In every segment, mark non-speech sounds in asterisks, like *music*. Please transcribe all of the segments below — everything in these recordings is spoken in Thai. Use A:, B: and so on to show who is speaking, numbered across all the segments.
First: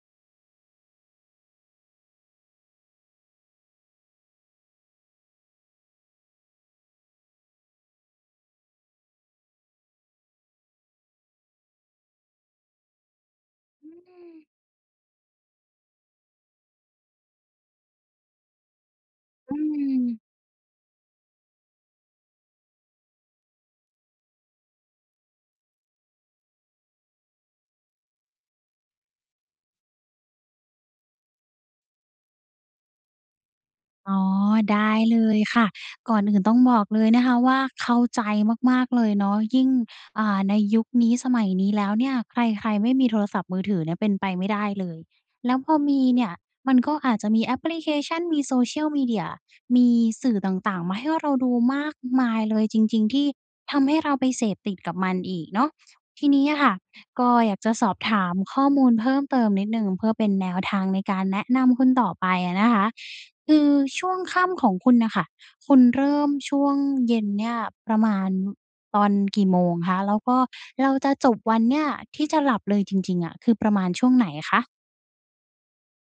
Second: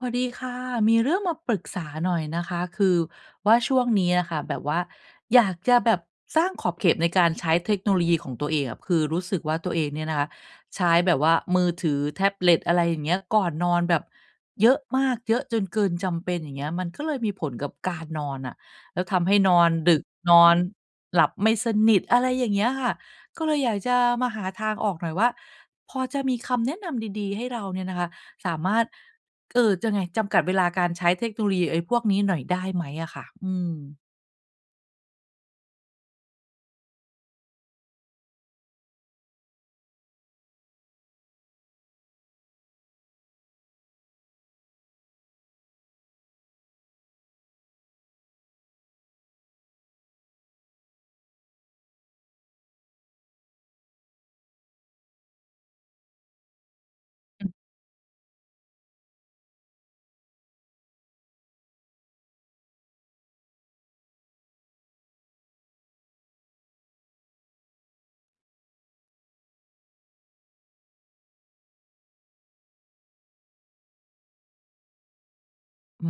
A: สวัสดีค่ะ มีเรื่องมาปรึกษาหน่อยนะคะ คือว่า ช่วงนี้อะค่ะแบบว่าอยากจะแบบสร้างขอบเขตในการใช้เทคโนโลยีของตัวเองอะ คือรู้สึกว่า ตัวเองเนี่ยนะคะใช้แบบว่ามือถือ แท็บเล็ต อะไรอย่างเงี้ย ก่อนนอน
B: อื
A: แบบ
B: ม
A: เยอะมาก เยอะจนเกินจำเป็น อย่างเงี้ย มันก็เลยมีผลกับการนอนน่ะ แล้วทำให้
B: อ
A: น
B: ื
A: อนดึก
B: ม
A: นอนหลับไม่สนิท อะไรอย่างเงี้ยค่ะ ก็เลยอยากจะมาหาทางออกหน่อยว่า พอจะมีคำแนะนำดี ๆ ให้เราเนี่ยนะคะสามารถ เอ่อ จะไง จำกัดเวลาการใช้เทคโนโลยีไอ้พวกนี้หน่อย ได้ไหมอะค่ะ? อืม
B: อ๋อ ได้เลยค่ะ ก่อนอื่นต้องบอกเลยนะคะว่า เข้าใจมาก ๆ เลยเนาะ ยิ่ง อ่า ในยุคนี้สมัยนี้แล้วเนี่ยใคร ๆ ไม่มีโทรศัพท์มือถือเนี่ยเป็นไปไม่ได้เลย แล้วพอมีเนี่ยมันก็อาจจะมีแอปพลิเคชัน มี social media มีสื่อต่าง ๆ มาให้ว่าเราดูมากมายเลยจริง ๆ ที่ทำให้เราไปเสพติดกับมันอีกเนาะ ทีนี้อะค่ะก็อย
A: *unintelligible*
B: ากจะสอบถามข้อมูลเพิ่มเติมนิดหนึ่ง เพื่อเป็นแนวทางในการแนะนำคุณต่อไปอะนะคะ คือช่วงค่ำของคุณน่ะค่ะ คุณเริ่มช่วงเย็นเนี่ยประมาณตอนกี่โมงคะ? แล้วก็เราจะจบวันเนี่ยที่จะหลับเลยจริง ๆ อะคือประมาณช่วงไหนอะคะ?
A: อื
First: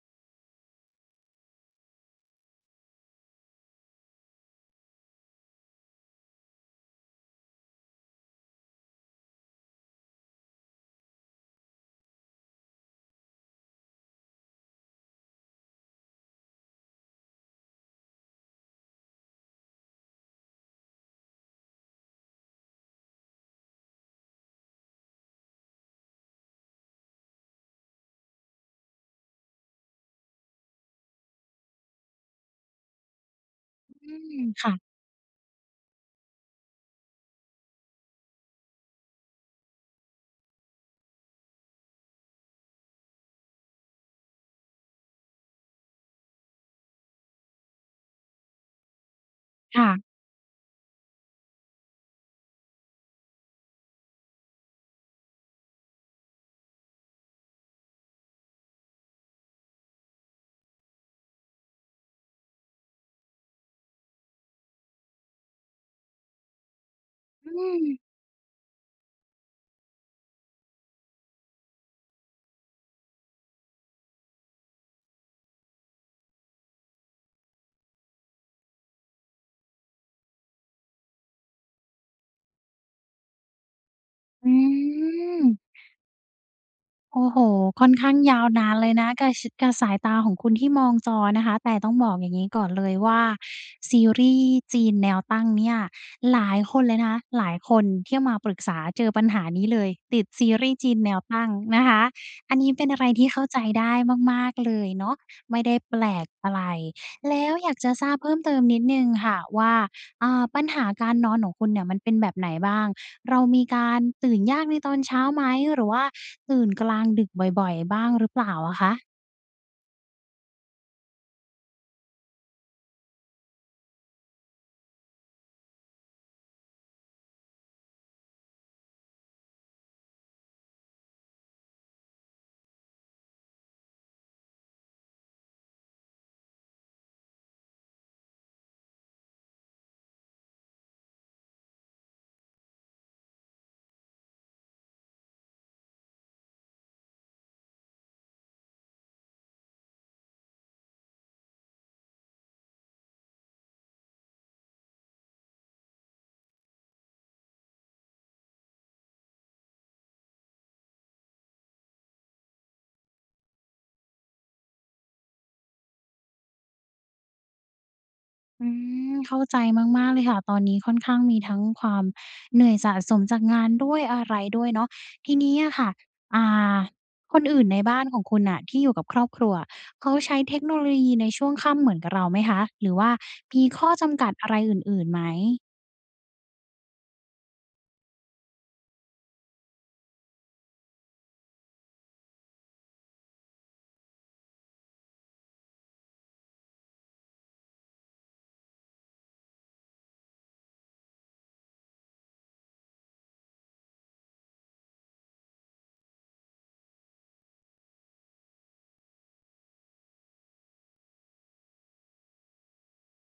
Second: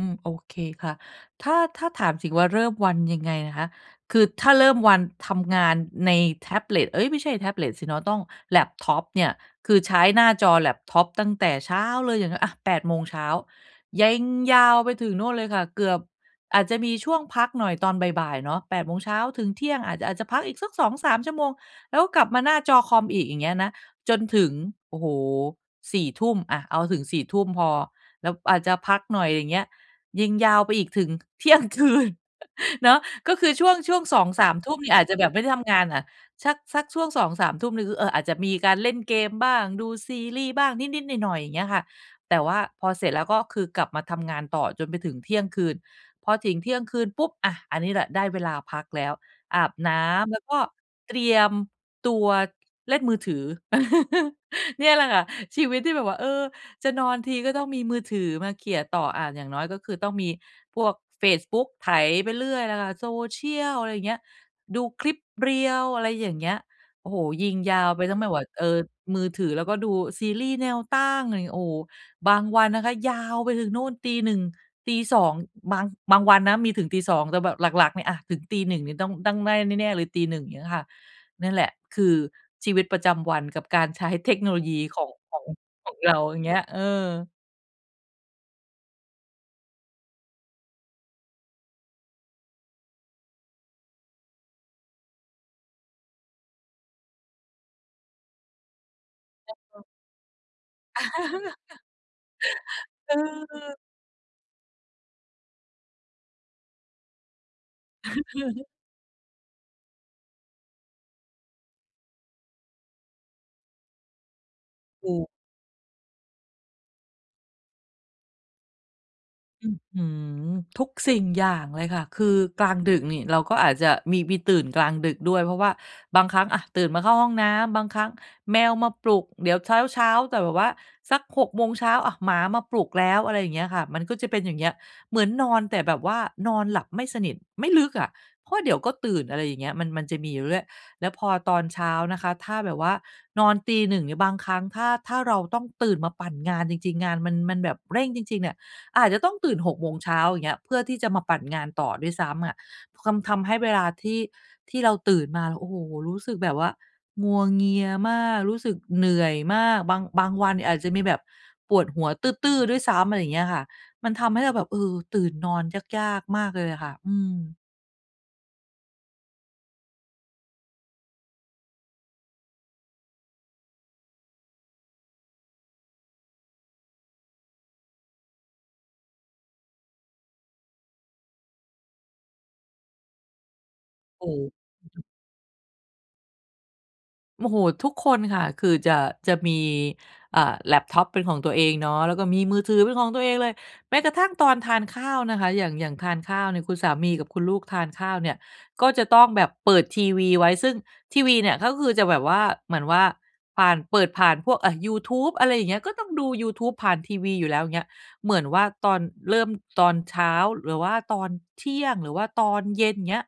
A: ม โอเคค่ะ ถ้า ถ้าถามสิว่าเริ่มวันยังไงนะคะ คือถ้าเริ่มวันทำงานในแท็บเล็ต เอ๊ย ไม่ใช่แท็บเล็ตสิเนาะ ต้องแล็ปท็อปเนี่ย คือใช้หน้าจอแล็ปท็อปตั้งแต่เช้าเลยอย่าง อะ 8 โมงเช้า เยงยาวไปถึงโน่นเลยค่ะ เกือบ อาจจะมีช่วงพักหน่อยตอนบ่าย ๆ เนาะ 8 โมงเช้าถึงเที่ยงอาจจะ อาจจะพักอีกสัก 2-3 ชั่วโมง แล้วก็กลับมาหน้าจอคอมอีก อย่างเงี้ยนะ จนถึง โอ้โฮ 4 ทุ่ม อะ เอาถึง 4 ทุ่มพอ แล้วอาจจะพักหน่อย อย่างเงี้ย ยิงยาวไปอีกถึง เที่ยงคืน *chuckles* เนาะ ก็คือช่วง ช่วง
B: อื
A: สอง
B: ม
A: สาม
B: ค
A: ท
B: ่
A: ุ่
B: ะ
A: มนี่ อาจจะแบบไม่ได้ทำงานอะ สัก สักช่วง 2-3 ทุ่มนี่คือ เอ่อ อาจจะมีการเล่นเกมบ้าง ดูซีรีส์บ้าง นิด ๆ หน่อย ๆ อย่างเงี้ยค่ะ แต่ว่าพอเสร็จแล้วก็คือกลับมาทำงานต่อจนไปถึงเที่ยงคืน พอถึง เที่ยงคืนปุ๊บ อะ อันนี้แหละได้เวลาพักแล้ว อาบ
B: ค่
A: น
B: ะ
A: ้ำ แล้วก็ เตรียมตัวเล่นมือถือ *chuckles* เนี่ยแหละค่ะ ชีวิตที่แบบว่า เออ จะนอนทีก็ต้องมีมือถือมาเขี่ยต่อ อะ อย่างน้อยก็คือต้องมีพวกเฟซบุ๊ก ไถไปเรื่อยล่ะค่ะ Social อะไรอย่างเงี้ย ดูคลิป reels อะไรอย่างเงี้ย โอ้โฮ ย
B: อื
A: ิงยาว
B: ม
A: ไปทั้งไม่ว่า เออ มือถือแล้วก็ดูซีรีส์แนวตั้ง อะไรอย่างเงี้ย โอ้โฮ บางวันนะคะ ยาวไปถึงนู่นตี 1 ตี 2 บาง บางวันนะมีถึงตี 2 แต่แบบหลัก ๆ เนี่ยอะ ถึงตี 1 นี่ต้อง ต้องได้แน่ ๆ เลยตี 1 อย่างนี้ค่ะ นั่นแหละคือชีวิตประจำวันกับการใช้เทค
B: อ
A: โน
B: ื
A: โลยีของ ของ
B: ม
A: ของเรา อย่างเงี้ย เอ
B: โอ้
A: อ
B: โฮ ค่อนข้างยาวนานเลยนะ กะชิด กะสายตาของคุณที่มองจอนะคะ แต่ต้องบอกอย่างงี้ก่อนเลยว่า ซีรีส์จีนแนวตั้งเนี่ย หลายคนเลยนะคะ หลายคนที่มาปรึกษาเจอปัญหานี้เล
A: *unintelligible*
B: ย ติดซีรีส์จีนแนวตั้ง
A: *chuckles*
B: นะคะ อันนี้เป็นอะไร
A: เ
B: ที่เข้าใจ
A: ออ
B: ได้มาก ๆ เลยเนาะ ไม่ได้แปลกอะไร แล้วอยากจะทราบเพิ่มเติม
A: *chuckles*
B: นิดหนึ่งค่ะว่า เอ่อ ปัญหาการนอนของคุณเนี่ยมันเป็นแบบไหนบ้าง? เรามีการตื่นยากในตอน
A: อ
B: เ
A: ื
B: ช้า
A: ม
B: ไหม? หรือว่าตื่นกลางดึกบ่อย ๆ บ้างหรือเปล่าอะคะ?
A: อื้อฮือ ทุกสิ่งอย่างเลยค่ะ คือกลางดึกนี่เราก็อาจจะมี มีตื่นกลางดึกด้วย เพราะว่าบางครั้ง อะ ตื่นมาเข้าห้องน้ำ บางครั้งแมวมาปลุก เดี๋ยวเช้า ๆ แต่แบบว่าสัก 6 โมงเช้า อะ หมามาปลุกแล้ว อะไรอย่างเงี้ยค่ะ มันก็จะเป็นอย่างเงี้ย เหมือนนอน แต่แบบว่านอนหลับไม่สนิท ไม่ลึกอะ เพราะเดี๋ยวก็ตื่น อะไรอย่างเงี้ย มัน มันจะมีอยู่ด้วย แล้วพอตอนเช้านะคะ ถ้าแบบว่านอนตี 1 เนี่ย บางครั้ง ถ้า ถ้าเราต้องตื่นมาปั่นงานจริง ๆ งานมัน มันแบบเร่งจริง ๆ เนี่ย อาจจะต้องตื่น 6 โมงเช้า อย่างเงี้ย เพื่อที่จะมาปั่นงานต่อด้วยซ้ำอะ ทำ ทำให้เวลาที่ ที่เราตื่นมา โอ้โฮ รู้สึกแบบว่างัวเงียมาก รู้สึกเหนื่อยมาก บาง บางวันเนี่ยอาจจะมีแบบปวดหัวตื้อ ๆ ด้วยซ้ำ อะไรอย่างเงี้ยค่ะ มันทำให้เราแบบ เออ ตื่นนอนยาก ๆ มากเลยอะค่ะ อืม
B: อืม เข้าใจมาก ๆ เลยค่ะ ตอนนี้ค่อนข้างมีทั้งความเหนื่อยสะสมจากงานด้วยอะไรด้วยเนาะ ทีนี้อะค่ะ อ่า คนอื่นในบ้านของคุณน่ะที่อยู่กับครอบครัวอะ เขาใช้เทคโนโลยีในช่วงค่ำเหมือนกะเราไหมคะ หรือว่ามีข้อจำ
A: โอ
B: ก
A: ้
B: ัดอะไรอ
A: โ
B: ื่
A: ฮ
B: น ๆ ไหม?
A: โมโหทุกคนค่ะ คือจะ จะมี อ่า แล็ปท็อปเป็นของตัวเองเนาะ แล้วก็มีมือถือเป็นของตัวเองเลย แม้กระทั่งตอนทานข้าวนะคะ อย่าง อย่างทานข้าวเนี่ย คุณสามีกับคุณลูกทานข้าวเนี่ย ก็จะต้องแบบเปิดทีวีไว้ ซึ่งทีวีเนี่ยก็คือจะแบบว่า เหมือนว่าผ่าน เปิดผ่านพวก อะ ยูทูบ อะไรอย่างเงี้ย ก็ต้องดูยูทูบผ่านทีวีอยู่แล้วเงี้ย เหมือนว่าตอน เริ่มตอนเช้า หรือว่าตอนเที่ยง หรือว่าตอนเย็นเงี้ย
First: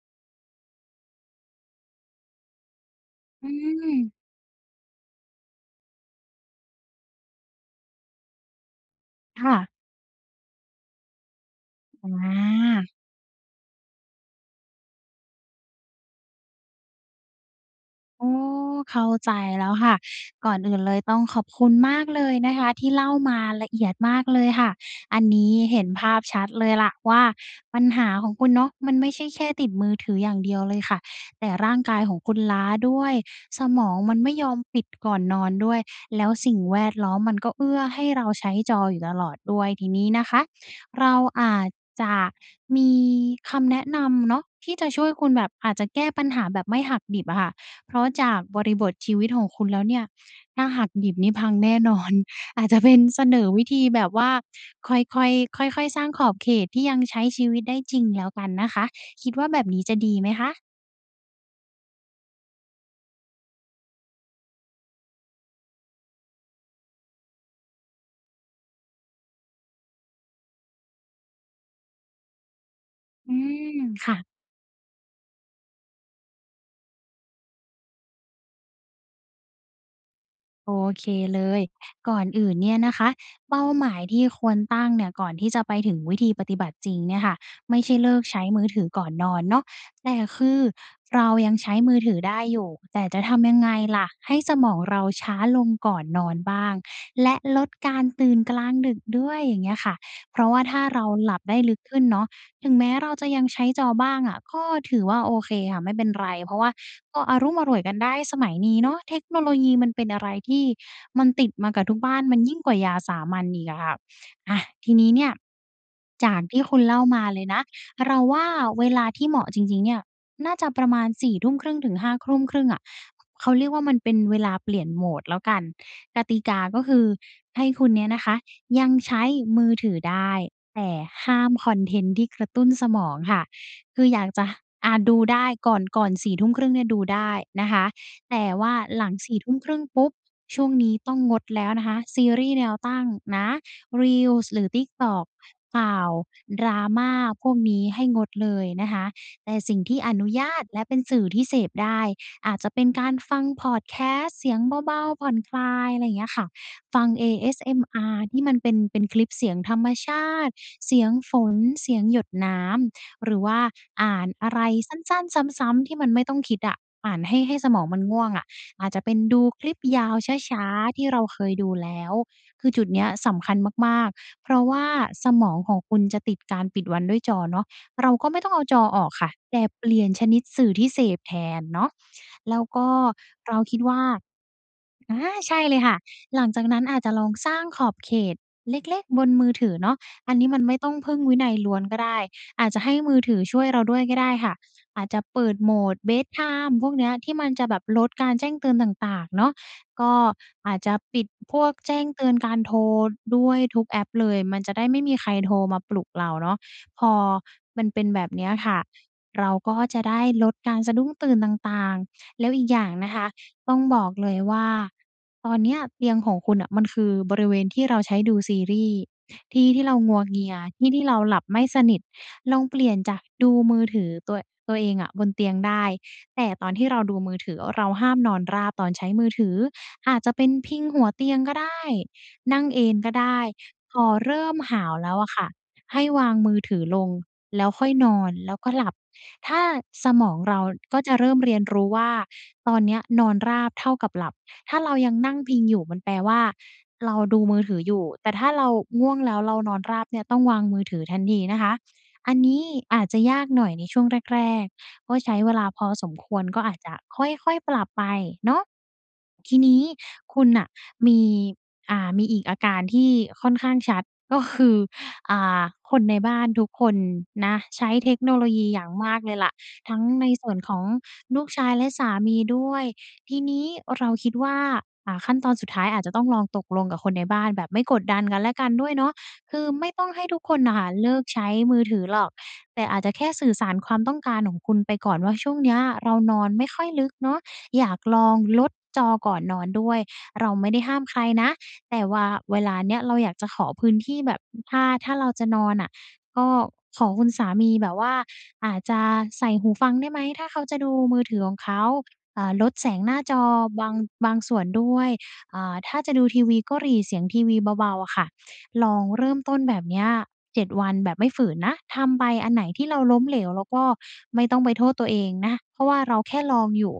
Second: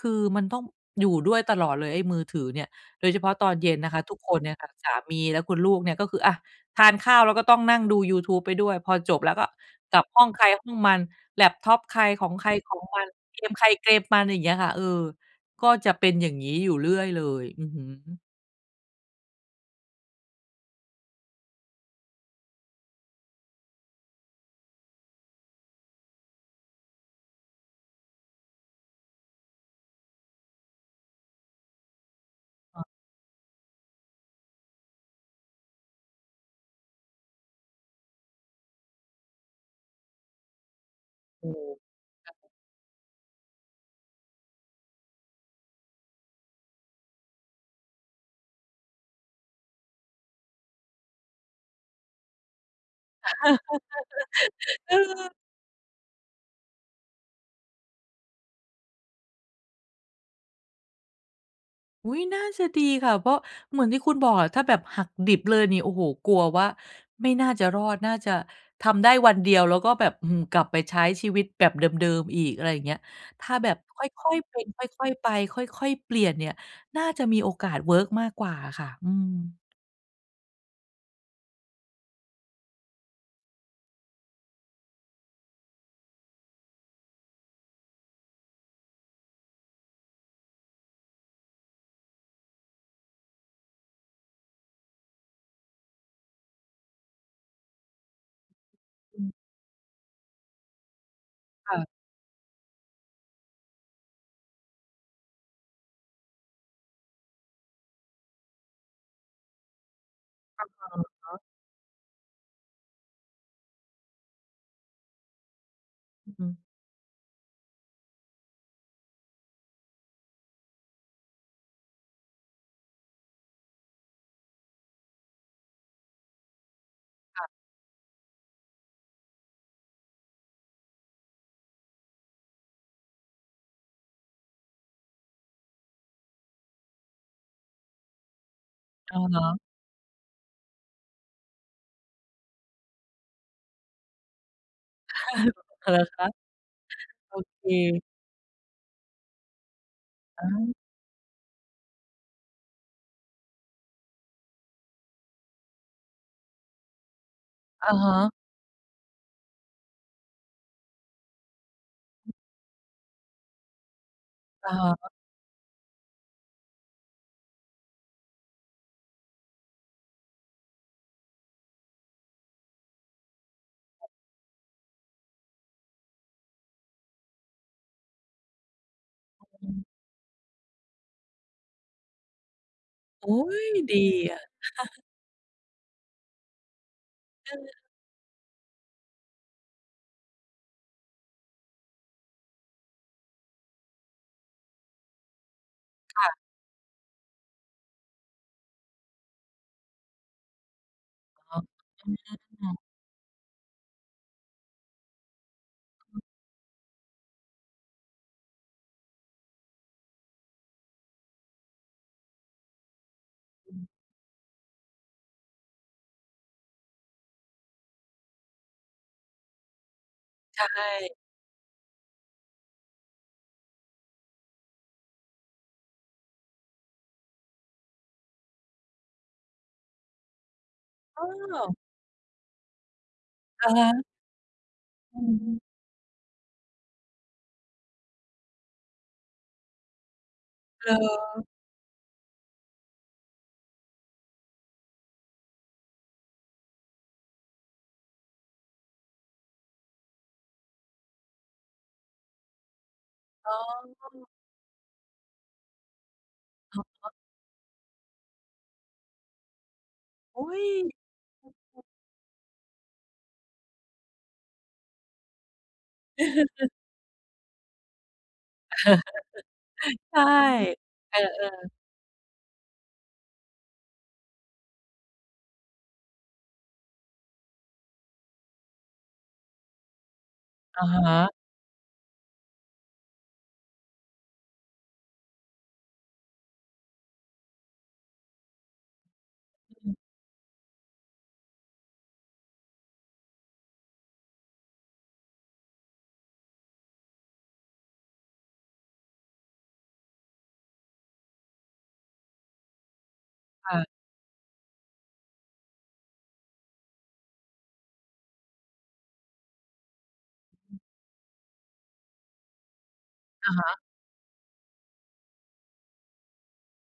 A: คือมันต้องอยู่ด้วยตลอดเลย ไอ้มือถือเนี่ย โดยเฉพาะ
B: อ
A: ต
B: ื
A: อนเย็นนะคะ
B: ม
A: ทุกคนเนี่ยค่ะ สามีและคุณลูกเนี่ยก็คือ อะ ทานข้าวแล้วก็ต้องนั่งดูยูทูบไปด้วย พอจบแล้วก
B: ค
A: ็
B: ่ะ
A: กลับห้องใครห้องมัน แล็ปท็อปใคร
B: อ
A: ของใครของ
B: า
A: มัน เกมใครเกมมัน อย่างเงี้ยค่ะ เออ ก็จะเป็นอย่างงี้อยู่เรื่อยเลย อือฮึ
B: อ๋อ เข้าใจแล้วค่ะ ก่อนอื่นเลยต้องขอบคุณมากเลยนะคะ ที่เล่ามาละเอียดมากเลยค่ะ อันนี้เห็นภาพชัดเลยล่ะว่า ปัญหาของคุณเนาะ มันไม่ใช่แค่ติดมือถืออย่างเดียวเลยค่ะ แต่ร่างกายของคุณล้า
A: *unintelligible*
B: ด้วย สมองมันไม่ยอมปิดก่อนนอนด้วย แล้วสิ่งแวดล้อมมันก็เอื้อให้เราใช้จออยู่ตลอดด้วย ทีนี้นะคะ เราอ
A: อื
B: า
A: ม
B: จจะ
A: ค่ะ
B: มีคำแนะนำเนาะ ที่จะช่วยคุณแบบ อาจจะแก้ปัญหาแบบไม่หักดิบอะค่ะ เพราะจากบริบทชีวิตของคุณแล้วเนี่ย ถ้าหักดิบนี่พังแน่ นอน อาจจะเป็นเสนอวิธีแบบว่า
A: *laughs*
B: ค่
A: เออ
B: อย ๆ ค่อย ๆ สร้างขอบเขตที่ยังใช้ชีวิตได้จริงแล้วกันนะคะ คิดว่าแบบนี้จะดีไหมคะ?
A: อุ๊ย น่าจะดีค่ะ เพราะ เหมือนที่คุณบอกอะ ถ้าแบบหักดิบเลยนี่ โอ้โฮ! กลัวว่าไม่น่าจะรอด น่าจะทำได้วันเดียวแล้วก็แบบ อื้อฮือ กลับไปใช้ชีวิตแบบเดิม ๆ อีก อะไรอย่างเงี้ย
B: อื
A: ถ้าแบ
B: ม
A: บค
B: ค่ะ
A: ่อย ๆ เป็นค่อย ๆ ไป ค่อย ๆ เปลี่ยนเนี่ย น่าจะมีโอกาสเวิร์กมากกว่าอะค่ะ อืม
B: โอเคเลย ก่อนอื่นเนี่ยนะคะ เป้าหมายที่ควรตั้งเนี่ย ก่อนที่จะไปถึงวิธีปฏิบัติจริงเนี่ยค่ะ ไม่ใช่เลิกใช้มือถือก่อนนอนเนาะ แต่คือเรายังใช้มือถือได้อยู่ แต่จะทำยังไงล่ะให้สมองเราช้าลงก่อนนอนบ้าง และลดการตื่นกลางดึก
A: อ
B: ด
A: ื
B: ้
A: ม
B: วย? อย่างเงี้ยค่ะ เพราะว่าถ้าเราหลับได้ล
A: ค
B: ึ
A: ่
B: ก
A: ะ
B: ขึ้นเนาะ ถึงแม้เราจะยังใช้จอบ้างอะ ก็ถือว่าโอเคค่ะ ไม่เป็นไร เพราะว่าก็อะลุ้มอล่วยกันได้ สมัยนี้เนาะเทคโนโลยีมันเป็นอะไรที
A: อ
B: ่
A: ะ
B: มั
A: ฮ
B: น
A: ะ
B: ติดมากับทุกบ้าน มันยิ่งกว่ายาสามัญอีกอะค่ะ อะ ทีนี้เนี่ย จ
A: อือ
B: าก
A: ฮ
B: ท
A: ึ
B: ี่คุณเล่ามาเลยนะ เราว่าเวลาที่เหมาะจริง ๆ เนี่ย น่าจะประมาณ 4 ทุ่มครึ่งถึง 5 ทุ่ม ครึ่งอะ ข เขาเรียกว่า มันเป็นเวลาเปลี่ยน mode แล้วกัน กติกาก็คือ
A: ค่ะ
B: ให้คุณเนี่ยนะคะยังใช้มือถือได้ แต่ห้ามคอนเทนต์ที่กระตุ้นสมองค่ะ คืออยากจะ อา ดูได้ ก่อน ก่อน 4 ทุ่มครึ่งเนี่ยดูได้นะคะ แต่ว่าหลัง
A: อะ
B: สี
A: ฮ
B: ่ ทุ่
A: ะ
B: มครึ่งปุ๊บ ช่วงนี้ต้องงดแล้วนะคะ ซีรีส์แนวตั้งนะ Reels หรือ TikTok
A: *chuckles*
B: ข
A: เหร
B: ่
A: อ
B: าว
A: คะ?
B: ดราม่า
A: โอ
B: พวก
A: เ
B: นี้ให
A: ค
B: ้งดเลยนะคะ แต่สิ่งที่อนุญ
A: อา
B: าตและเป็นสื่อที่เสพได้ อาจจะเป็นการฟังพอดแคสต์ เสียงเบา ๆ ผ่อนคลาย อะไรอย่างเงี้ยค่ะ ฟัง
A: อะฮ
B: ASMR
A: ะ
B: ที่มันเป็น เป็นคลิปเสียงธรรมชาติ เสียงฝน เสียงหยดน้ำ หรือว่าอ่านอะไร
A: อะฮ
B: สั
A: ะ
B: ้น ๆ ซ้ำ ๆ ที่มันไม่ต้องคิดอะ อ่านให้ ให้สมองมันง่วงอะ อาจจะเป็นดูคลิปยาวช้า ๆ ที่เราเคยดูแล้ว คือจุดนี้อะสำคัญมาก ๆ เพราะว่าสมองของคุณจะติดการปิดวันด้วยจอเนาะ เราก็ไม่ต้องเอาจอออกค่ะ แต่เปลี่ยนชนิดสื่อที่เสพแทนเนาะ แล้วก็
A: โอ๊
B: เรา
A: ย
B: คิดว
A: ด
B: ่
A: ี
B: า
A: อะ *chuckles*
B: อา ใช่เลยค่ะ หลังจากนั้นอาจจะลองสร้าง
A: เออ
B: ขอบเขตเล็ก ๆ บนมือถือเนาะ อันนี้มันไม่ต้องพึ่งวินัยล้วนก็ได้ อาจจะให้มือถือช่วยเราด้วยก็ได้ค่ะ อาจจะเปิด mode เบ
A: ค
B: ด
A: ่ะ
B: ไทม์ พวกนี้อะ ที่มันจะแบบลดการแจ้งเตือนต่าง ๆ เนาะ ก็อาจจะปิด
A: อ
B: พ
A: ๋อ
B: วกแจ้
A: อ
B: ง
A: ื
B: เตือนการโท
A: ม
B: รด้วย ทุกแอปเลย มันจะได้ไม่มีใครโทรมาปลุกเราเนาะ พอมันเป็นแบบนี้อะค่ะ เราก็จะได้ลดการสะดุ้งตื่นต่าง ๆ แล้วอีกอย่างนะคะ
A: อ
B: ต้
A: ื
B: อง
A: ม
B: บอกเลยว่า ตอนเนี้ยเตียงของคุณน่ะ มันคือบริเวณที่เราใช้ดูซีรีส์ ที่ที่เรางัวเงีย
A: ใช
B: ที่ที่
A: ่
B: เราหลับไม่สนิท ลองเปลี่ยนจากดูมือถือตัว ตัวเองอะบนเตียงได้ แต่ตอนที่เราดูมือถือ เราห้ามนอนราบตอนใช้มือถือ อาจจะเป็นพิงหัว
A: เ
B: เตียงก็ได
A: ออ
B: ้ นั่งเอนก็ได้
A: อะฮ
B: พ
A: ะ
B: อเริ่มหาวแล้
A: อ
B: ว
A: ื
B: อะ
A: อ
B: ค
A: ฮ
B: ่ะ
A: ึ
B: ให้วางมือถือลงแล้วค่อยนอน แล้วก็หลับ ถ้า สมองเรา
A: เหร
B: ก็จะเริ่ม
A: อ?
B: เรียนรู้ว่า ตอนนี้อะนอนราบเท่ากับหลับ ถ้าเรายังนั่งพิงอยู่มันแปลว่า เราดูมือถืออยู่ แต่ถ้าเราง่วงแล้วเรานอนราบเนี่ย ต้องวางมือถือทันทีนะคะ อันนี้อาจจะยาก
A: อ๋
B: หน่อยใน
A: อ
B: ช่วงแรก ๆ ก็ใช้เวลาพอสมควร ก็อ
A: อ
B: าจ
A: ะ
B: จะ
A: ฮะ
B: ค่อย ๆ ปรับไปเนาะ ทีนี้ค
A: อ
B: ุ
A: ุ
B: ณ
A: ๊
B: น่
A: ย!
B: ะมี อ่า มีอีกอาการที่ค่อนข้างชัด ก็คือ อ่า คนในบ้านทุก
A: *chuckles*
B: คนนะ ใช้เทคโนโลยีอย่างมากเลยแหละ ทั้
A: *chuckles*
B: ง
A: ใช่
B: ในส่วนของ
A: เอ
B: ลู
A: อ
B: กชา
A: ๆ
B: ยและสามีด้วย ทีนี้เราคิดว่า อะ ขั้นตอนสุดท้ายอาจจะต้องลองตกลงกับคนในบ้าน แบบไม่กดดันกันและกันด้วยเนาะ คือไม่ต้องให้ทุกคนน่ะ
A: อ
B: ค
A: ะ
B: ่ะ
A: ฮ
B: เลิก
A: ะ
B: ใช้มือถือหรอก แต่อาจจะแค่สื่อสารความต้องการของคุณไปก่อนว่า ช่วงนี้อะเรานอนไม่ค่อยลึกเนาะ อยากลองลดจอก่อนนอนด้วย เราไม่ได้ห้ามใครนะ แต่วาเวลานี้อะเราอยากจะขอพื้นที่แบบ อ ถ้า ถ้าเราจะนอนน่ะ ก็ขอคุณสามีแบบว่า อาจจะใส่หูฟังได้ไหม? ถ้าเขาจะดูมือถือของเขา อ่า ลดแสงหน้าจอ
A: ค่
B: บ
A: ะ
B: าง บางส่วนด้วย อ่า ถ้าจะดูทีวีก็หรี่เสียงทีวีเบา ๆ อะค่ะ ลองเริ่มต้นแบบเนี้ย 7 วันแบบไม่ฝืนนะ ทำไป อันไหนที่เราล้มเหล
A: อ
B: ว
A: ะ
B: เร
A: ฮ
B: า
A: ะ
B: ก็ไม่ต้องไปโทษตัวเองนะ เพราะว่าเราแค่ลองอยู่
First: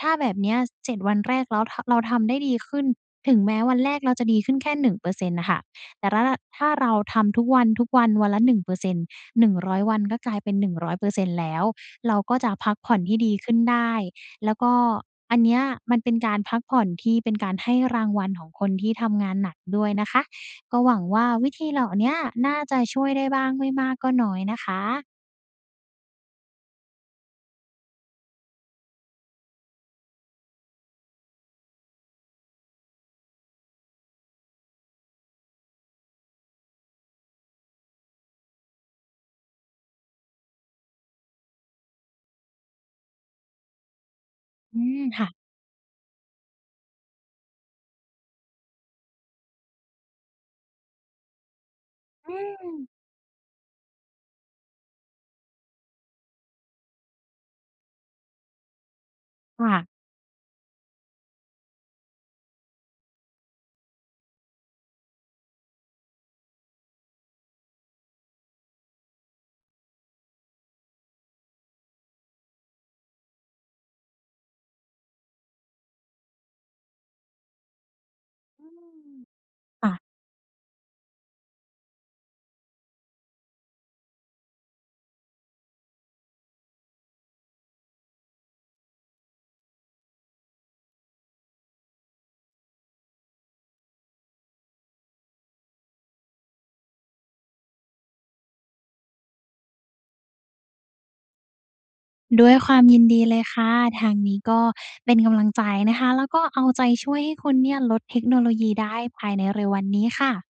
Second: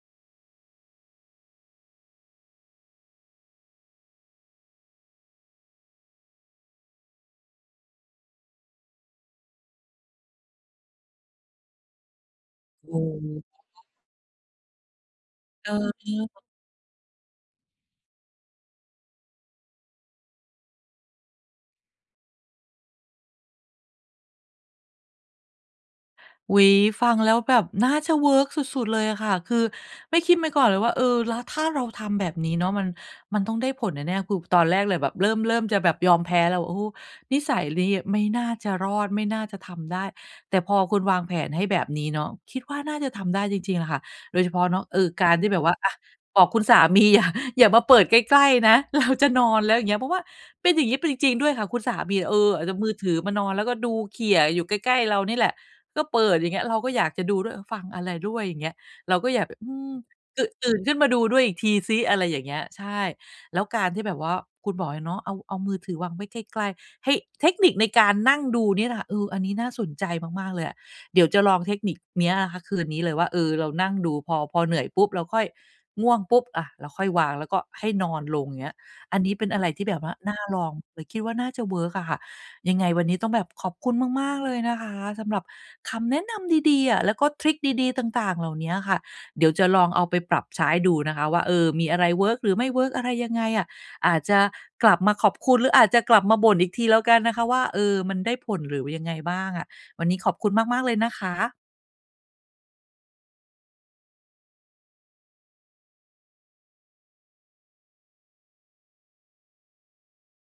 B: ถ้าแบบนี้อะ 7 วันแรกแล้ว ท เราทำได้ดีขึ้น ถึงแม้วันแรกเราจะดีขึ้นแค่ 1% น่ะค่ะ แต่ระ ถ้าเราทำทุกวัน ๆ วันละ 1% หนึ่งร้อยวันก็กลายเป็น 100% แล้ว เราก็จะพักผ
A: อ
B: ่
A: ื
B: อนให้ดี
A: ม
B: ขึ้นได้ แล้วก็อันเนี้ย
A: อือ
B: มัน
A: ฮ
B: เป็น
A: ึ
B: การพักผ่อนที่เป็นการให้รางวัลของคนที่ทำงานหนักด้วยนะคะ ก็หวังว่าวิธีเหล่าเนี้ย น่าจะช่วยได้บ้าง ไม่มากก็น้อยนะคะ
A: อุ๊ย ฟังแล้วแบบน่าจะเวิร์กสุด ๆ เลยอะค่ะ คือไม่คิดมาก่อนเลยว่า เออ แล้วถ้าเราทำแบบนี้เนาะ มัน มันต้องได้ผลแน่ ๆ คือตอนแรกเลยแบบเริ่ม เริ่มจะแบบยอมแพ้แล้ว โอ้ นิสัยลี้ไม่น่าจะรอด ไม่น่าจะทำได้ แต่พอคุณวางแผนให้แบบนี้เนาะ คิดว่าน่าจะทำได้จริง ๆ แหละค่ะ โดยเฉพาะ
B: อ
A: เน
B: ื
A: าะ เอ
B: ม
A: อ
B: ค
A: ก
B: ่
A: า
B: ะ
A: รที่แบบว่า อะ บอกคุณ สามีอย่า อย่ามาเปิดใกล้ ๆ นะ เรา จะนอนแล้วอย่างเงี้ย เพราะว่าเป็นอย่างงี้ เป็นจริง ๆ ด้วยค่ะคุณสามี
B: อ
A: เออ อ
B: ื
A: าจจะ
B: ม
A: มือถือมานอน แล้วก็ดูเขี่ยอยู่ใกล้ ๆ เรานี่แหละ ก็เปิดอย่างเงี้ย เราก็อยากจะดูด้วย เออ ฟังอะไรด้วยอย่างเงี้ย เราก็อยากไป
B: ค
A: อ
B: ่
A: ื
B: ะ
A: ม ตื่น ตื่นขึ้นมาดูด้วยอีกทีซิ อะไรอย่างเงี้ย ใช่ แล้วการที่แบบว่า คุณบอกเลยเนาะ เอา เอามือถือวางไว้ใกล้ ๆ เฮ้ย เทคนิคในการนั่งดูเนี่ยนะคะ เออ อันนี้น่าสนใจมาก ๆ เลยอะ เดี๋ยวจะลองเทคนิคเนี้ยอะคะคืนนี้เลยว่า เออ เรานั่งดูพอ พอเหนื่อยปุ๊บ เราค่อย ง่วงปุ๊บ อะ เราค่อยวาง แล้วก็ให้นอนลง
B: อ
A: เ
B: ื
A: งี้ย
B: ม
A: อันนี้เป็นอะไรที
B: ค
A: ่
B: ่
A: แบ
B: ะ
A: บว่าน่าลอง แต่คิดว่าน่าจะเวิร์กอะค่ะ ยังไงวันนี้ต้องแบบขอบคุณมาก ๆ เลยนะคะ สำหรับคำแนะนำดี ๆ อะ แล้วก็ทริกดี ๆ ต่าง ๆ เหล่าเนี้ยค่ะ เดี๋ยวจะลองเอาไปปรับใช้ดูนะคะ ว่า เออ มีอะไรเวิร์ก หรือไม่เวิร์กอะไรยังไงอะ อาจจะกลับมาขอบคุณ หรืออาจจะกลับมาบ่นอีกทีแล้วกันนะคะว่า เออ มันได้ผล หรือว่ายังไงบ้างอะ วันนี้ขอบคุณมาก ๆ เลยนะคะ
B: ด้วยความยินดีเลยค่ะ ทางนี้ก็เป็นกำลังใจนะคะ แล้วก็เอาใจช่วยให้คุณเนี่ยลดเทคโนโลยีได้ภายในเร็ววันนี้ค่ะ